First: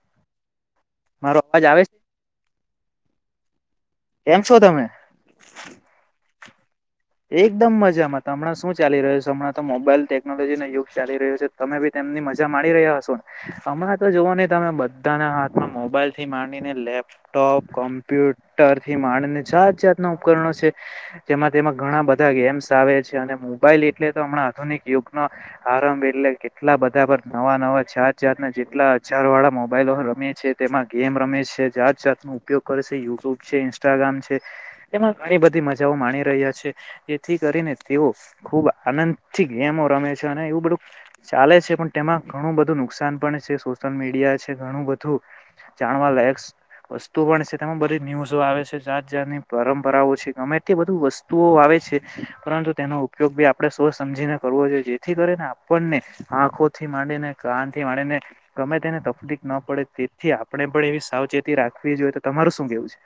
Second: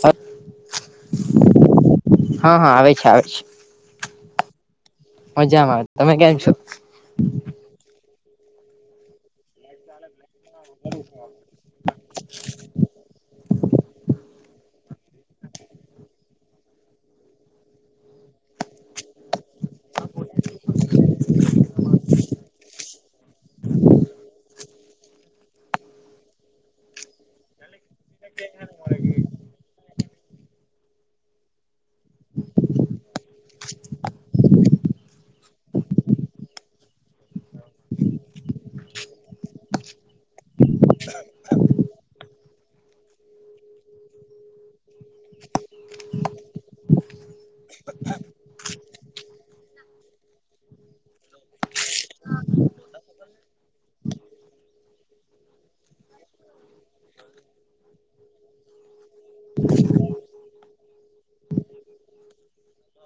હ હહ, મારો અવાજ આવે છે હહ આવે છે, આવે છે. કેમ છો તમે? મજામાં આવે તમે કેમ છો એકદમ મજામાં. ત હમણાં શું ચાલી રહ્યુ સે? હમણાં તો મોબાઈલ ટેક્ ટેકનોલોજીનો યુગ ચાલી રહ્યો છે, તો તમે બી તેમની મજા માણી રહ્યા હશો ને? હમણાં તો જોવોને તમે બધ બધાંના હાથમાં મોબાઈલથી માંડીને લેપટોપ કોમ્પ્યુટરથી, માંડીને જાત-જાતના ના ઉપકરણો છે. જેમાં તેમાં ઘણા બધા ગેમ્સ આવે છે, અને મોબાઈલ એટલે તો હમણાં આધુનિક યુગનો આરંભ એટલે કેટલા બધા પર નવા-નવા, જાત-જાતના જેટલા હજાર વાળા મોબાઈલો રમે છે, તેમાં ગેમ રમે છે. જાત-જાતનો ઉપયોગ કરેશે, યુટ્યુબ છે, ઇન્સ્ટાગ્રામ છે એમાં ઘણી બધી મજાઓ માણી રહ્યા છે. એથી કરીને તેઓ ખુબ આનંદથી ગેમો રમે છે. અને એવું બધું ચાલે છે પણ તેમાં ઘણું બધું નુકસાન પણ છે. સોશિયલ મીડિયા છે, ઘણું બધું જાણવા લાયક વસ્તુ પણ છે. તેમાં બધી ન્યૂઝો આવે છે, જાત જાતની પરંપરાઓ છે, ગમે તે બધું વસ્ત તુઓ આવે છે. પરંતુ તેનો ઉપયોગ બી આપણે સોચ સમજીને કરવો જોઈએ જેથી કરીને આપણને આંખોથી માંડીને, કાનથી માંડીને ગમે તેને તફલીફ ના પડે તેથી આપણે પણ એવી સાવચે ચેતી રાખવી જોઈએ. તો તમારું શું કેવું છે?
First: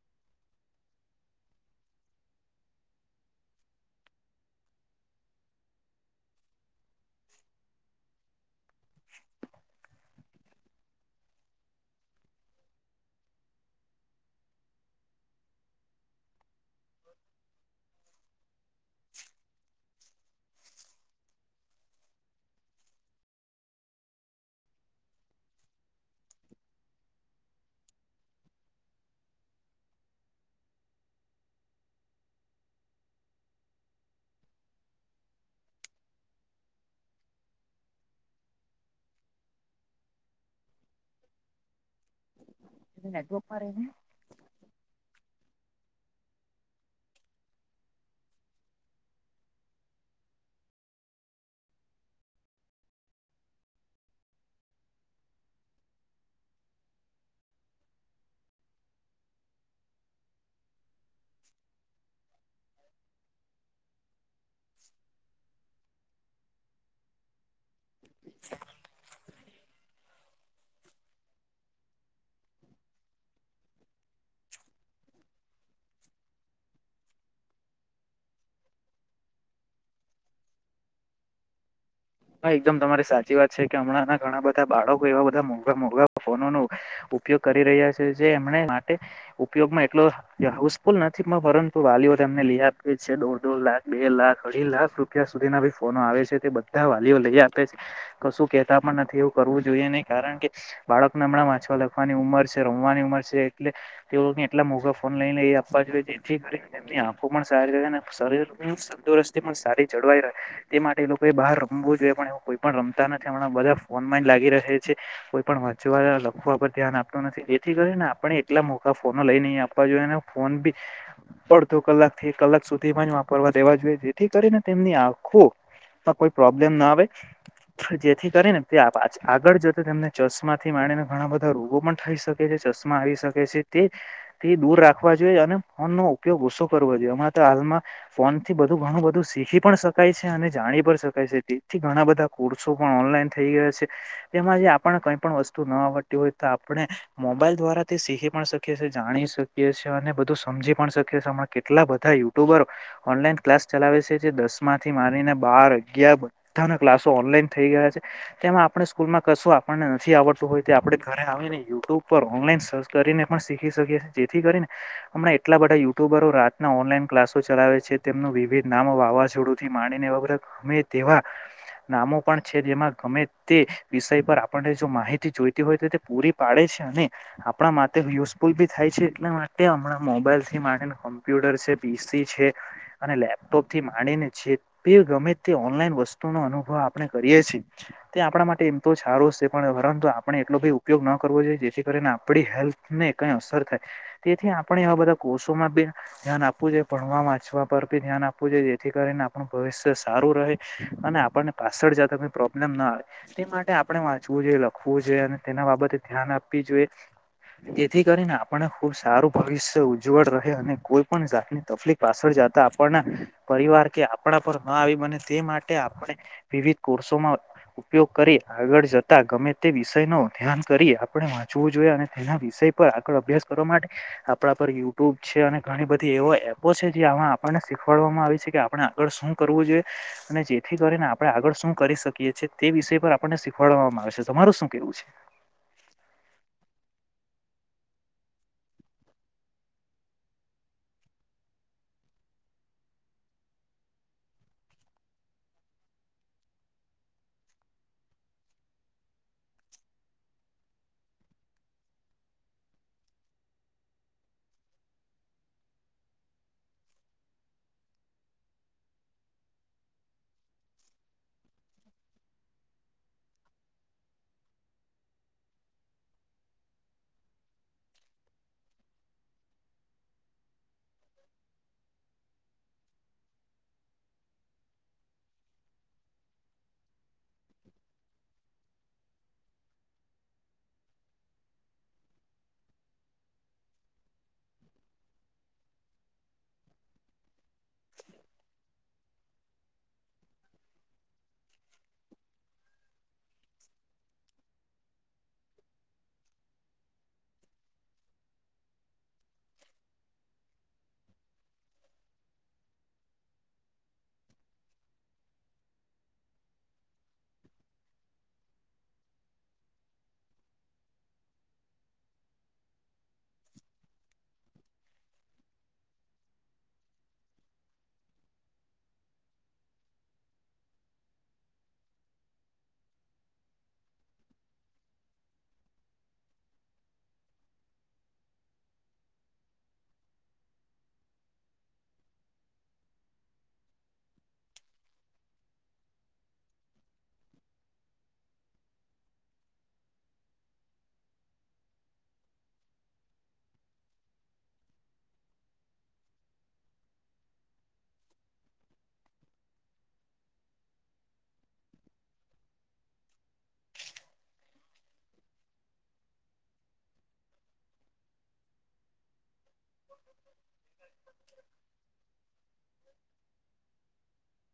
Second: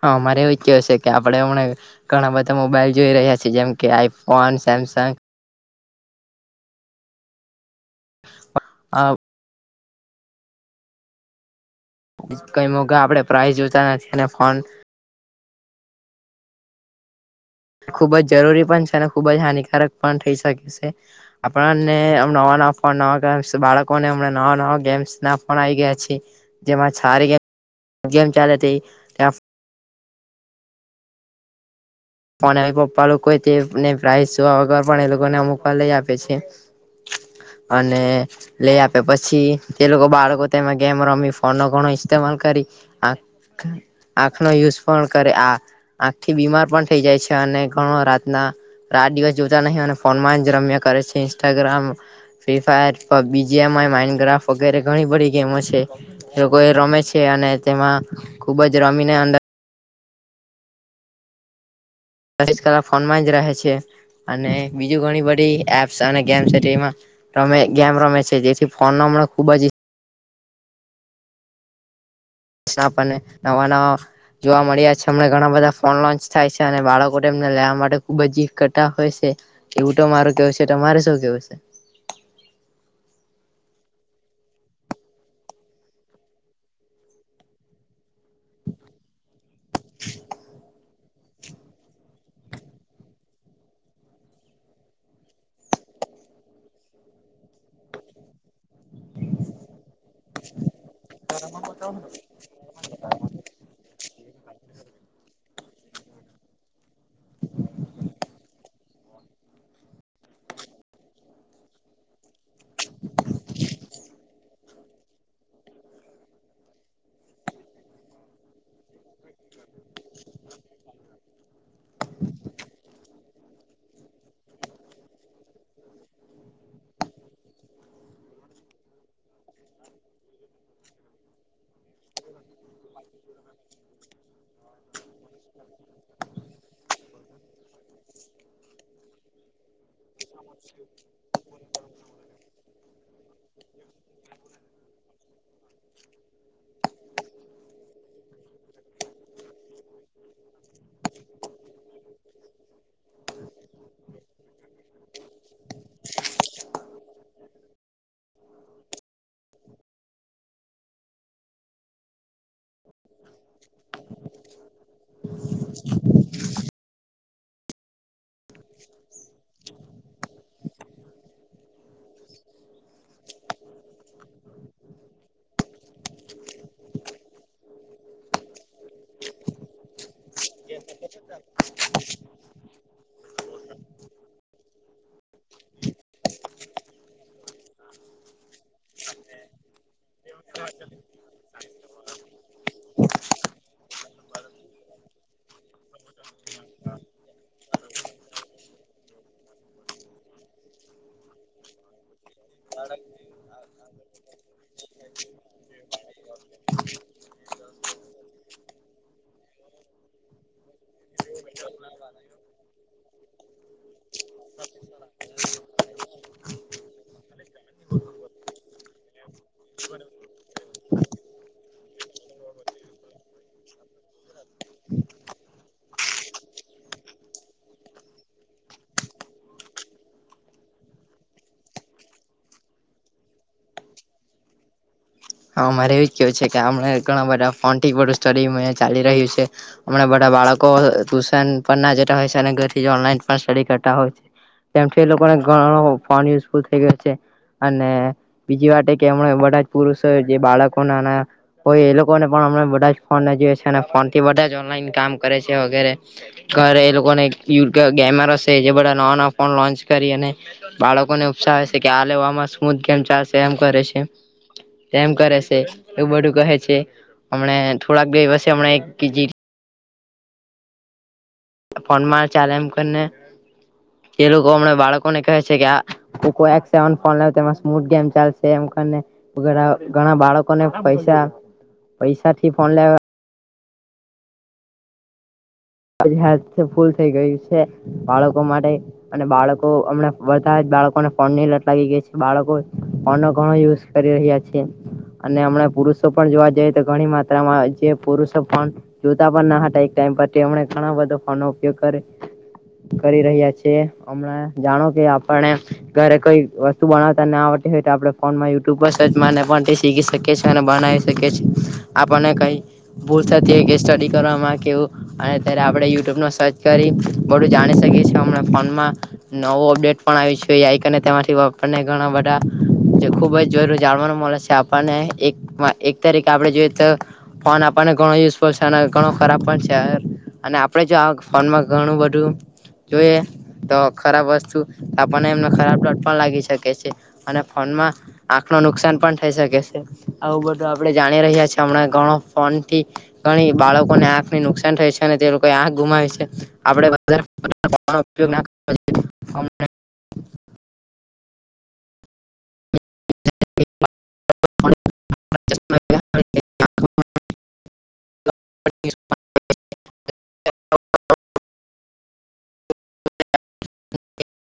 હહ અમારે એવું જ કેવું છે કે આપણે હમણાં ઘણાં બધા મોબાઈલ જોઈ રહ્યા છીએ. જેમ કે આઈફોન, સેમ સેમસંગ આ કંઈ મોંઘા આપણે પ્રાઇઝ જોતા નથી અને ફોન ખુબ જ જરૂરી પન છે, અને ખુબ જ હાનિકારક પણ થઈ શકે સે. આપણને એમ નવાં નવાં ફોન, નવાં ગેમ્સ બાળકોને હમણાં નવા નવા ગેમ્સના ફોન આઈ ગયા છે. જેમાં છારી ગેમ ગેમ ચાલે તે ત્યાં પણ એ પપ્પા લોકોએ તેને પ્રાઈઝ જોવા વગર પણ એ લોકોને અમુકવાર લઈ આપે છે. [inaudible] અને લઈ આપે, પછી તે લોકો બાળકો તેમાં ગેમ રમી ફોનનો ઘણો [inaudible] [unintelligible] કરી છે આંખનો યુઝ પણ કરે આ આંખથી બીમાર પણ થઈ જાય છે અને ઘણો રાતના રાત દિવસ જોતા નહીં અને ફોનમાં જ રમ્યા કરે છે ઇન્સ્ટાગ્રામ ફ્રી ફાયર બીજી એમાં માઇન્ડ ગ્રાફ્ટ વગેરે ઘણી બધી ગેમો છે લોકો એ રમે છે અને તેમાં ખૂબ જ રમીને અંદર ચોવીસ કલાક ફોનમાં જ રહે છે અને બીજું ઘણી બધી એપ્સ અને ગેમ્સ એમાં રમે ગેમ રમે છે જેથી ફોનનો હમણાં ખુબ જ ને નવા નવા જોવા મળ્યા છે હમણાં ઘણાં બધા ફોન લોન્ચ થાય છે અને બાળકો લેવા માટે ખુબ જીદ કરતા હોય છે. એવું તો મારું કહેવું છે. તમારે શું કહેવું છે? હા એકદમ તમારી સાચી વાત છે કે હમણાંના ઘણા બધા બાળકો એવા બધા મોંઘા મોંઘા ફોનોનું ઉપયોગ કરી રહ્યા છે જે એમને માટે ઉપયોગમાં એટલો યુઝફુલ નથી પરંતુ વાલીઓ તેમને લઈ આપી છે દોઢ દોઢ લાખ બે લાખ અઢી લાખ રૂપિયા સુધી ના આવે છે તે બધા વાલીઓ લઈ આપે છે કશું કેતા પણ નથી એવું કરવું જોઈએ નહી, કારણ કે બાળકને હમણાં વાંચવા લખવાની ઉંમર છે, રમવાની ઉંમર છે એટલે તેઓને એટલા મોંઘા ફોન નય લઈ આપ [unintelligible] જેથી કરીને એની આંખો પણ સારી રહે અને શરીર તંદુરસ્તી પણ સારી જળવાઈ રહે. તે માટે એ લોકો એ બહાર રમું જોઈએ પણ કોઈ પણ રમતા નથી હમણાં બધા ફોન લાગી રહ છે કોઈ પણ વાંચવા લખવા ધ્યાન આપતો નથી એથી કરીને આપણે એટલા મો ફોનો લઈ નઈ આપવા જોઈએ ફોન બી પડતો કલાક થી કલાક સુી તે જ વાપરવા દેવા જોઈએ જેથી કરીને તેમની આંખો કોઈ પ્રોબ્લેમ ના આવે જેથી કરીને તે આગળ જતા તેમને ચશ્માથી માડીને ઘણા બધા રોગો પણ થઈ શકે છે ચશમા આવી શકે છે તેથી દૂર રાખવા જોઈએ અને ફોન નો ઉપયોગ ઓસો કરવો જોઈએ હણાં તો ફોન થી બધું ઘણું બધું શીખી પણ શકાય છે અને જાણી પણ શકાય તેથી ઘણા બધા કોર્સો પણ ઓનલાઈન થઈ ગયા છે એમાં જે આપણને કઈ પણ વસ્તુ ન આવડતી હોય આપણે મોબાઈલ દ્વારાથી શીખી પણ શકીએ જાણી શકીએ છી અને બધું સમજી પણ શકીએ કેટલા બધા યુટ્યુબર ઓનલાઈન ક્લાસ ચલાવે છે જે દસ માંથી મારીને બાર જગ્યા બધાના ક્લાસો ઓનલાઈન થઈ ગયા છે તેમાં આપણે સ્કૂલમાં કશું આપણને નથી આવડતું હોય આપણે ઘરે આવી ને યુટ્યુબ પર ઓનલાઈન સર્ચ કરીને પણ શીખી શકીએ છીએ જેથી કરીને હમણાં એટલા બધા યુટ્યુબરો રાતના ઓનલાઈન ક્લાસો ચલાવે છે તેમનું વિવિધ નામ વાવાઝોડું થી માણીને વર ગમે તેવા નામો પણ છે જેમાં ગમે તે વિષય પર આપણને જો માહિતી જોઈતી હોય તો તે પૂરી પાડે છે. અને આપણા માટે યુઝફુલ બી થાય છે એટલા માટે હમણાં મોબાઈલ થીને કોમ્પ્યુટર છે પી. સી છે અને લેપટોપ થી માંડીને છે તે ગમે ઓનલાઈન વસ્તુનો અનુભવ આપણે કરીએ છીએ તે આપણા માટે એમ તો સારો છે પણ પરંતુ આપણે ઉપયોગ ન કરવો જોઈએ જેથી કરીને આપડી હેલ્થને ક અસર થાય તેથી આપણે આવા બધા કોર્સ માં બી ધ્યાન આપવું જોએ ભણવા વાંચવા પરી ધ્યાન આપવું જોઈએ જેથી કરીને આપણું ભવિષ્ય સારું રહે અને આપણને પાછળ જતા કોઈ પ્રોબ્લેમ ના આવે તે માટે આપણે વાંચવું જોઈએ લખવું અને તેના બાબતે ધ્યાન આપવી જોઈએ જેથી કરીને આપને ખુબ સારું ભવિષ્ય ઉજ્જવળ રહે અને કોઈ પણ જાની તકલીફ પાછળ તા આપણણા પરિવાર કે આપણા પર આવી બને તે માટે આપણે વિવિધ કોર્સોમાં ઉપયોગ કરી આગળ જતા ગમે વિષય ન ધ્યાન કરી આપણે વાંચવું જોઈએ અને તેના વિષય પર આગળ અભ્યાસ કરવા માટે આપણા પર યુટ્યુબ છે અને ઘણી બધી એવો એપો છે જે આમાં આપણને શીખવાડવામાં આવી છે કે આપણે આગળ શું કરવું જોઈએ અને જેથી કરીને આપણે આગળ શું કરી શકીએ છીએ તે વિષય પર આપણને શીખવાડવામાં આવે મારું શું કેવું છે? હા મારે એવુંજ કેવું છે કે ઘણા બધા ફ ચાલી રહ્યું છેમ બધા બાળકો ટ્યુશન પણ ના હોય ઘર ઓનલાઈન પણ સ્ટડી કરતા હોય છે તેમમથી એ લોકોને ઘનો ફોન યુઝફુલ થઈ ગયો છે. અને બીજી વાત કે એમણે બધા જ પુરુષ જે બાળકો નાના હોય એ લોકોને પણ બધા ફોન જોએ અને ફોન થી બધા ઓનલા પણ કરે છે વગેરે. છર એ લોકોને ગી ગેમરો સે જે બધા નવા-નવા ફોન લોન્ચ કરી છે. અને બાળકો ને ઉપસાવે છે કે કે આ લેવામાં સ્મૂથ ગેમ ચાલશે એમ કરે છે.. [unintelligible] તેમ કરે સે એવું બધું કહે છે, હમને થોડાક દી પછી હમણે એક [unintelligible] ફોનમાં ચાલે એમ કરીને એ લોકો હમણાં બાળકોને કહે છે કે આ કોકો એપ સેવ ફોન લે તેમાં સ્મૂથ ગેમ ચાલશે એમ. અને ઘણ ઘણા બાળકોને પૈસા-પૈસા થી ફોન લાવ્યા [unintelligible] હેલ્થફૂલ ફૂલ થઈ ગઈ છે. બાળકો માટે અને બાળકો હમણા વધા જ બાળકોને ફોન ની લટ લાગી ગઈ છે. બાળકો ફોન નો ઘણો યુઝ કરી રહ્યા છે. અને હમણા પુરુષો પણ જોવા જઈએ તો ઘણી માત્રામાં જે પુરુષો પણ જોતા પણ ના હતા એક ટાઈમ પર. કે એમણે ઘણા બધા ફોન નો ઉપયોગ કરે કરી રહ્યા છે. હમણાં જાણો કે આપને ઘરે કોઈ વસ્તુ બનાવતા ના આવ ડે તો આપણે ફોનમાં યુટ્યુબ પર સર્ચને મારી ને પણ તે શીખી શકીએ છે અને બનાવી શકીએ છે. આપણને કઈ ભૂલ થતી હોય કે સ્ટડી કરવામાં કે એવું અને ત્યાંરે આપણે યુટ્યુબ નો સર્ચ કરી બધું જાણી શકીએ છે. હમણાં ફોનમાં નવો અપડેટ ટ પણ આવી છે. [unintelligible] તે માથી આપણ‌ ને ઘણા બધા જે ખુબ જ જરૂરી જાણવાનું મળે છે આપણને. એક-એક તરીકે આપડે જોઈએ તો ફોન આપણને ઘણો યુઝફુલ છે, અને ઘણો ખરાબ પણ છ છે અને આપણેે જો આવ ફોનમાં ઘણું બધું જોઈએ તો ખરાબ વસ્તુ આપણને એમનો ખરાબ લત પણ લાગી શકે છે. અને ફોનમાં આખ માં નુકસાન પણ થઈ શકે છે. આવું બધું આપણે જાણી રહ્યા છે, હમણાં ઘણો ફોનથી ઘણી બાળકોને આંખ ની નુકસાન થાય છે અને તે લોકો આંખ ગુમાવી છે. આપણે વધારે પડતા ફોન નો ઉપયોગ ના કરવો જોઈએ. [unintelligible] [inaudible] [inaudible] [inaudible] [inaudible] [inaudible]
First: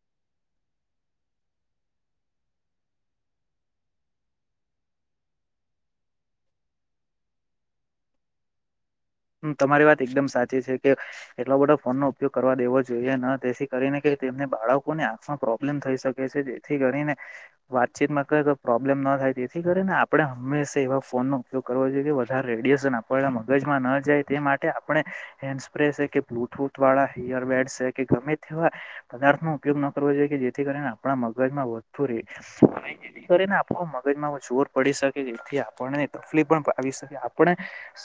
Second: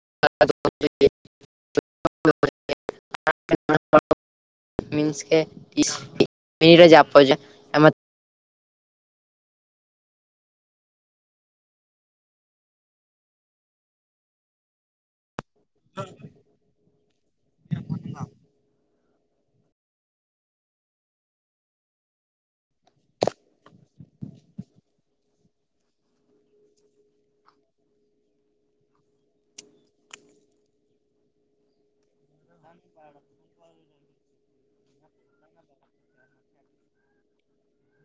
જોઈએ [inaudible] મીન્સ કે [inaudible] હમ્મ તમારી વાત એકદમ સાચી છે કે એટલો બધો ફોન નો ઉપયોગ કરવા દેવો જોઈએ ન તેથી કરીને કે તેમને બાળકોને આંખમાં પ્રો પ્રાબ્લેમ થઈ શકે છે જેથી કરીને વાતચીતમાં કરે તો પ્રોબ્લેમ ન થાય તેથી કરીને આપણે હંમેશા એવા ફોનનો ઉપયોગ કરવો જોઈએ કે વધારે રેડિએશન આપણના મગજમાં ન જાય તે માટે આપણે હેન્ડ સ્પ્રે સે, કે બ્લુટૂથ વાળા હિયરબેડ સે, કે ગમે તેવા પદાર્થ નો ઉપયોગ ન કરવો જોઈએ કે જેથી કરીને આપણા મગજમાં વધતું રેય. અને જેથી કરીને આપણું મગ ગજ માં એવો જોર પડી શકે જેથી આપણને તફલી પણ આવી શકે. આપણે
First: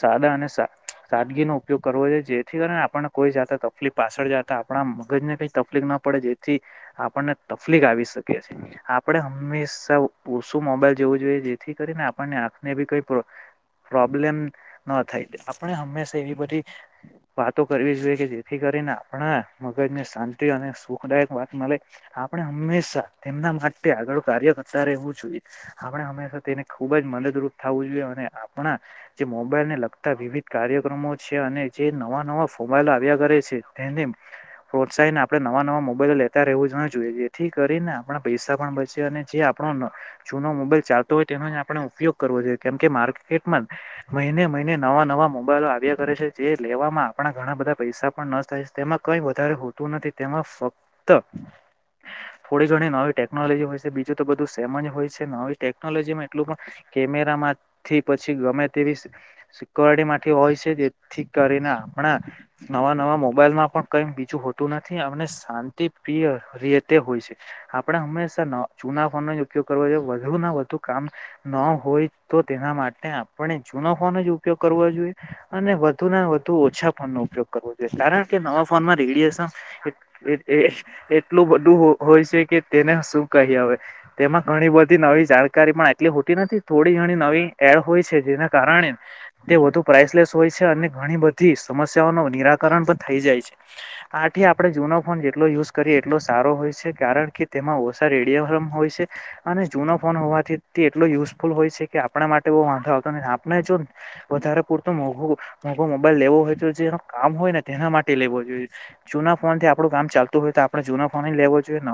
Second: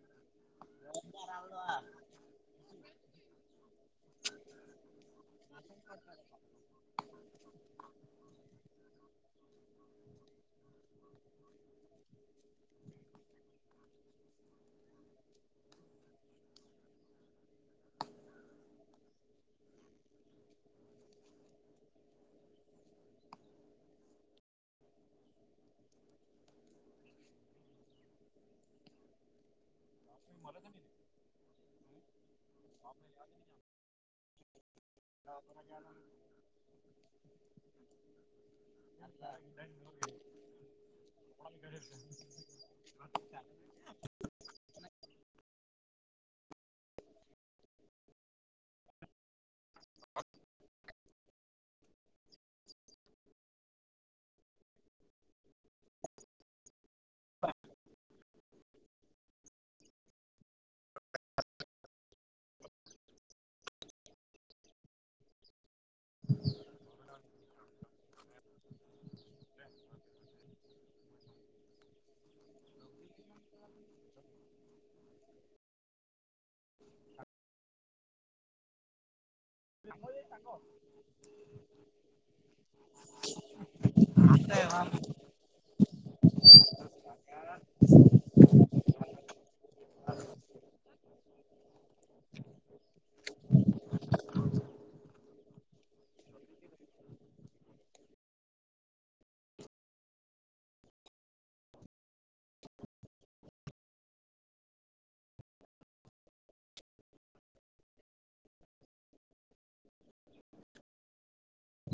સાદા અને સા સાદગીનો ઉપયોગ કરવો જોઈએ જેથી કરીને આપણને કોઈ જાતા તફલી પાછળ જાતા આપણા મગજ ને કઈ તફલીક ન પડે, જેથી આપણને તફલીક આવી શકે છે. આપણે હંમેશા [unintelligible] મોબાઈલ જોવું જોઈએ જેથી કરીને આપણને આંખને ભી પ્રો પ્રોબ્લેમ ન થાય. આપણે હંમેશા એવી બધી વાતો કરવી જોઈએ કે જેથી કરીને આપણા મગજને શાંતિ અ અને સુખદાયક વાત મલે. આપણે હંમેશા એમના માટે આગળ કાર્ય કરતા રહેવું જોઈએ. આપણે હંમેશા તેને ખુબ જ મદદરૂપ થાવું જોઈએ, અને આપણા જે મોબાઈલ ને લગતા વિવિધ કાર્યક્રમો છે અને જે નવા-નવા [unintelligible] આવ્યા કરે છે તેને પ્રોત્સાહી ને આપણે નવા-નવા મોબાઈલ લેતા રહેવું ન જોઈએ, જેથી કરીને આપણા પૈસા પણ બચે અને જે આપણો [unintelligible] જુનો મોબાઈલ ચાલતો હોય તેનો જ આપણે ઉપયોગ કરવો જોઈએ, કેમ માર્કેટમાં મહિને મહિન ને નવા-નવા મો બાઈલો આવ્યા કરે છે જે લેવામાં આપણા ઘણા બધા પૈસા પણ ન થાય. તેમાં કંઈ વધારે હોતું નથી તેમાં ફક્ત થોડી ઘણી નવી ટેકનોલોજી હોય છે બીજું તો બધું સેમ જ હોય છે. નવી ટેકનોલોજીમાં એટલું પણ કેમેરામાંથી પછી ગમે તેવી સિ સિક્યોરિટી માટે હોય છે જેથી કરીને આપણા, નવા નવા મોબાઈલમાં પણ કંઈ બીજું હોતું નથી, એમને શાંતિ પ્રિય [unintelligible] હોય છે આપણે હંમેશા ન જૂના ફોનનો જ ઉપયોગ કરવો જોઈએ. વધુ ના વધુ કામ ન હોય તો તેના માટે આપણે જૂનો ફોન જ ઉપયોગ કરવો જોઈએ. અને વધુને વધુ ઓછા ફોનનો ઉપયોગ કરવો જોઈએ. કારણ કે નવા ફોનમાં રેડિએશન એ એ એટલું બધું હોય છે, કે તેને શું કહીએ અવે. તેમાં ઘ ઘણી બધી નવી જાણકારી પણ આટલી હોતી નથી. થોડી ઘણી નવી એડ હોય છે, જેના કારણે તે વધુ પ્રાઈઝ લેસ હોય છે, અને ઘણી બધી સમસ્યાઓનો નિરાકરણ પન થઈ જાય છે. આ આથી આપણે જૂનો ફોન જેટલો યુઝ કરીએ એટલો સારો હોય છે, કારણ કે તેમાં ઓછા રેડિયેબન હોય છે અને જૂનો ફોન હોવાથી તે એટલો યુઝફુલ હોય છે, કે આપણા માટે બો વાંધો આવતો નથી. આપને જો વધારે પુરતુ મોઘુ, મોઘુ મોબાઈલ લેવો હોય તો જે કામ હોય ને તેના માટે લેવો જોઈએ. જૂના ફોન થો આપણું કામ ચાલતું હોય તો આપણે જૂનો ફોન જ લેવો જોઈએ ન!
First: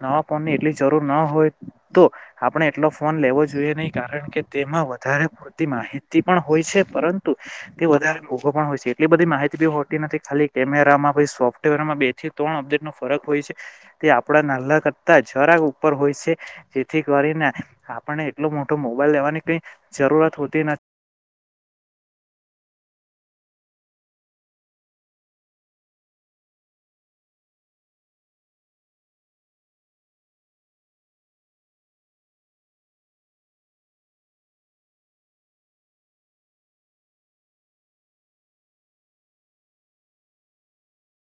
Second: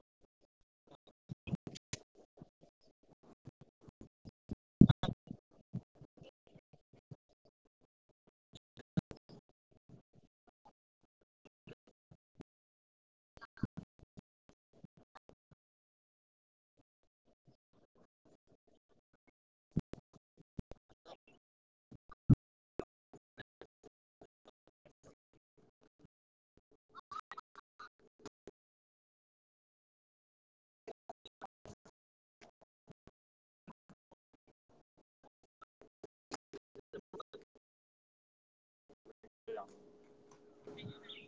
નવા ફોનની એટલી જરૂર ન હોય તો આપણે એટલો ફોન લેવો જોઈએ નઈ કારણ કે તેમાં વધારે પૂરતી માહિતી પણ હોય છે. પરંતુ તે વધારે મોઘો પણ હોય છે, એટલી બધી માહિતી બી હોતી નથી. ખાલી કેમેરામાં પછી સોફ્ટવેરમાં માં બે થી ત્રણ ઓબ્જેક્ટનો ફરક હોય છે, તે આપડા નાન્લા કરતા જરાક ઉપર હોય છે તેથી કરીને આપણને એટલો મોટો મોબાઈલ લેવાની કંઈ જરૂરત હોતી નથી.